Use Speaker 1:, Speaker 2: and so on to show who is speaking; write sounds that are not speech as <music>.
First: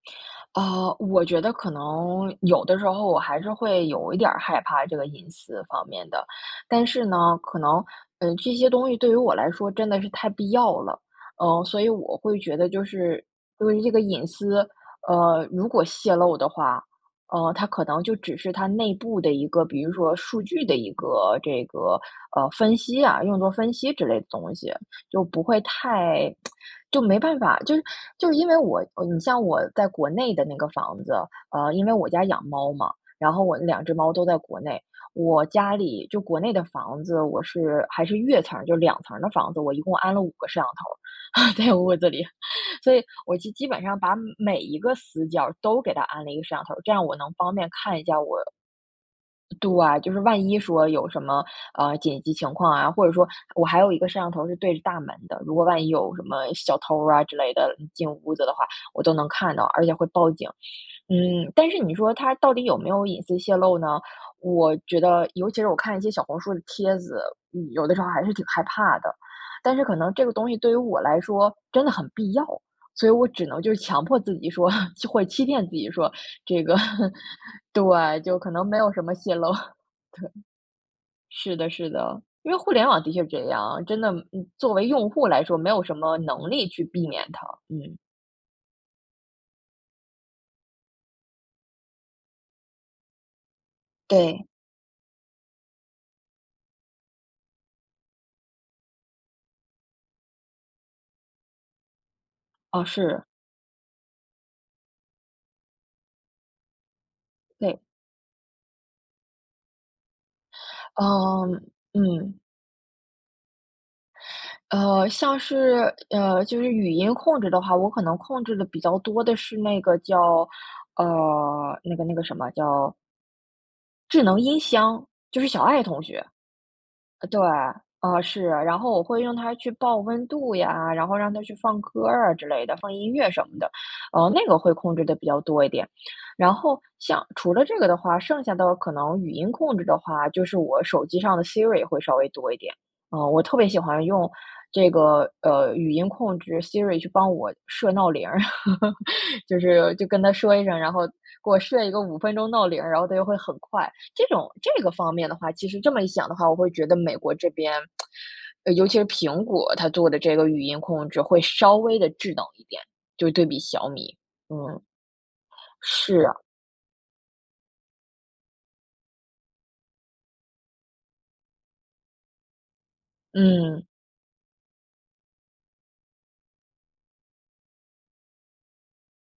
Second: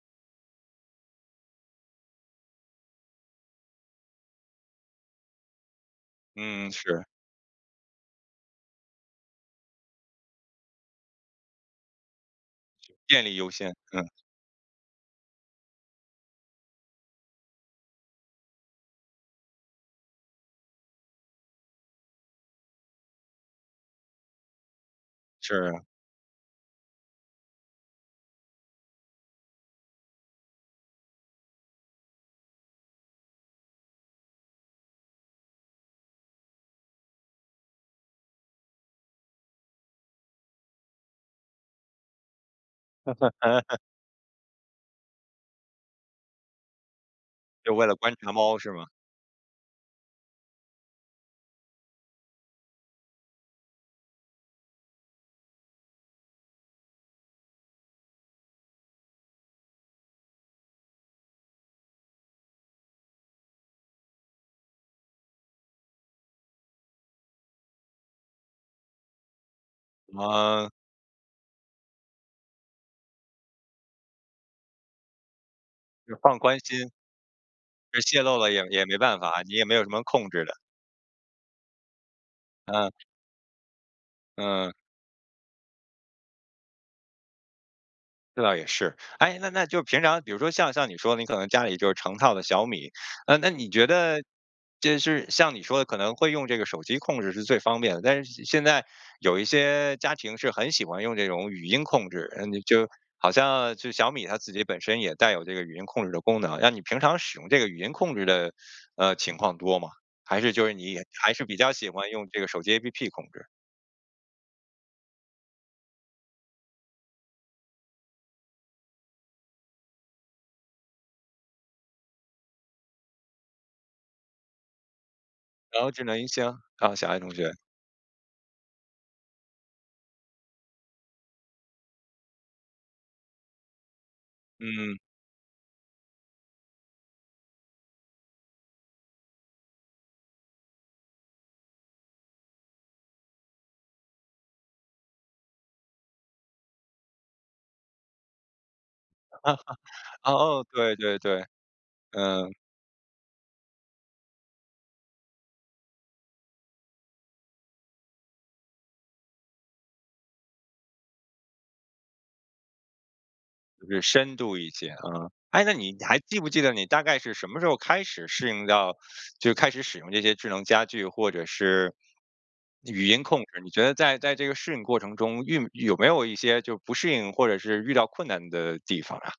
Speaker 1: 啊，我觉得可能有的时候我还是会有一点儿害怕这个隐私方面的，
Speaker 2: 嗯，
Speaker 1: 但
Speaker 2: 是。
Speaker 1: 是呢，可能，呃，这些东西对于我来说真的是太必要了。呃，所以我会觉得就
Speaker 2: 电
Speaker 1: 是
Speaker 2: 力优
Speaker 1: 因
Speaker 2: 先，
Speaker 1: 为这个
Speaker 2: 嗯。
Speaker 1: 隐私，呃，如果泄露的话，呃，它可能就只是它内部的一个，比如说数据的一个这个，呃，分析啊，用作分析之类的东西。就不会
Speaker 2: 是。
Speaker 1: 太 <tsk> 就没办法就是就是因为我你像我在国内的那个房子，啊，因为我家养猫嘛，然后我那两只猫都在国内，我家里就国内的房子，我是还是越层儿，就两层儿的房子，我一共安了五个摄像头儿，<laughs> 在屋子里，所以我就基
Speaker 2: <laughs>
Speaker 1: 本上把每一个死角儿都给它安了一个摄像头儿，这样我能方便
Speaker 2: 就为了
Speaker 1: 看一
Speaker 2: 观
Speaker 1: 下
Speaker 2: 察
Speaker 1: 我
Speaker 2: 猫是吗？
Speaker 1: 啊对，就是万一说有什么，呃，紧急情况啊，或者说我还有一个摄像头儿是对着大门的，如果万一有什么小偷儿啊，之类的进屋子的话，我都能看到，而且会报警。嗯，但是你说它到底有没有隐私泄露呢？我觉得尤其是我看一些小红书的帖子，嗯，有的时候还是挺害怕的，但是可能
Speaker 2: 什
Speaker 1: 这个东西
Speaker 2: 么
Speaker 1: 对于我来说真的很必要，所以我只能就是强迫自己说，<chuckles> 或欺骗自己，说
Speaker 2: 你放宽
Speaker 1: 这个
Speaker 2: 心。
Speaker 1: <laughs>
Speaker 2: 这泄
Speaker 1: 对，
Speaker 2: 露
Speaker 1: 就可
Speaker 2: 了也
Speaker 1: 能没
Speaker 2: 也
Speaker 1: 有
Speaker 2: 没
Speaker 1: 什么
Speaker 2: 办
Speaker 1: 泄
Speaker 2: 法，
Speaker 1: 漏。
Speaker 2: 你也没
Speaker 1: <chuckles> 对。
Speaker 2: 有什么控制的。
Speaker 1: 是的是的，因为互联
Speaker 2: 嗯。
Speaker 1: 网的确是这样，真的
Speaker 2: 嗯。
Speaker 1: 作为用户来说，没有什么能力去避免它，嗯。
Speaker 2: 这倒也是，哎，那那就平常比如说像像你说你可能家里就成套的小米，呃，那你觉得
Speaker 1: 对。
Speaker 2: 就是像你说的可能会用这个手机控制是最方便的。但是现在有一些家庭是很喜欢用这种语音控制，嗯，
Speaker 1: 哦，
Speaker 2: 就
Speaker 1: 是。
Speaker 2: 好像就小米它自己本身也带有这个语音控制的功能，那你平常使用这个语
Speaker 1: 对。
Speaker 2: 音控制的，呃，情况多吗？还是就是你还是
Speaker 1: 哦，
Speaker 2: 比较喜欢用这
Speaker 1: 嗯。
Speaker 2: 个手机 APP 控制？
Speaker 1: 呃，像是，呃，就是语音控制的话，我可能控制的比较多的是那个叫呃，那个那个什么，叫智能音箱，就是小爱
Speaker 2: 然后智
Speaker 1: 同
Speaker 2: 能
Speaker 1: 学。
Speaker 2: 音箱，哦，小爱同
Speaker 1: 对，
Speaker 2: 学。
Speaker 1: 啊，是，然后我会让它去报温度呀，然后让它去放歌儿啊之类的，放音乐什么的，嗯，那个会控
Speaker 2: 嗯。
Speaker 1: 制得比较多一点，然后像除了这个的话，剩下的可能语音控制的话，就是我手机上的 Siri 也会稍微多一点。啊，我特别喜欢用这个，呃，语音控制 Siri 去帮我设闹铃儿，<laughs> 就是就
Speaker 2: <chuckles>
Speaker 1: 跟它说
Speaker 2: 哦，
Speaker 1: 一声，然
Speaker 2: 对
Speaker 1: 后给
Speaker 2: 对对，
Speaker 1: 我设一个5分钟
Speaker 2: 嗯。
Speaker 1: 闹铃儿，然后它就会很快，这种这个方面的话，其实这么一想的话，我会觉得美国这边 <tsk> 呃，尤其是苹果，它做的这个语音控制会稍微得智能一点，就对比小
Speaker 2: 就是
Speaker 1: 米，
Speaker 2: 深度一
Speaker 1: 嗯。
Speaker 2: 些，嗯，诶，那你
Speaker 1: 是
Speaker 2: 还
Speaker 1: 啊。
Speaker 2: 记不记得你大概是什么时候开始适应到就开始使用这些智能家具或者是语音控制，你觉
Speaker 1: 嗯。
Speaker 2: 得在在这个适应过程中，运有没有过一些就不适应或者是遇到困难的地方啊？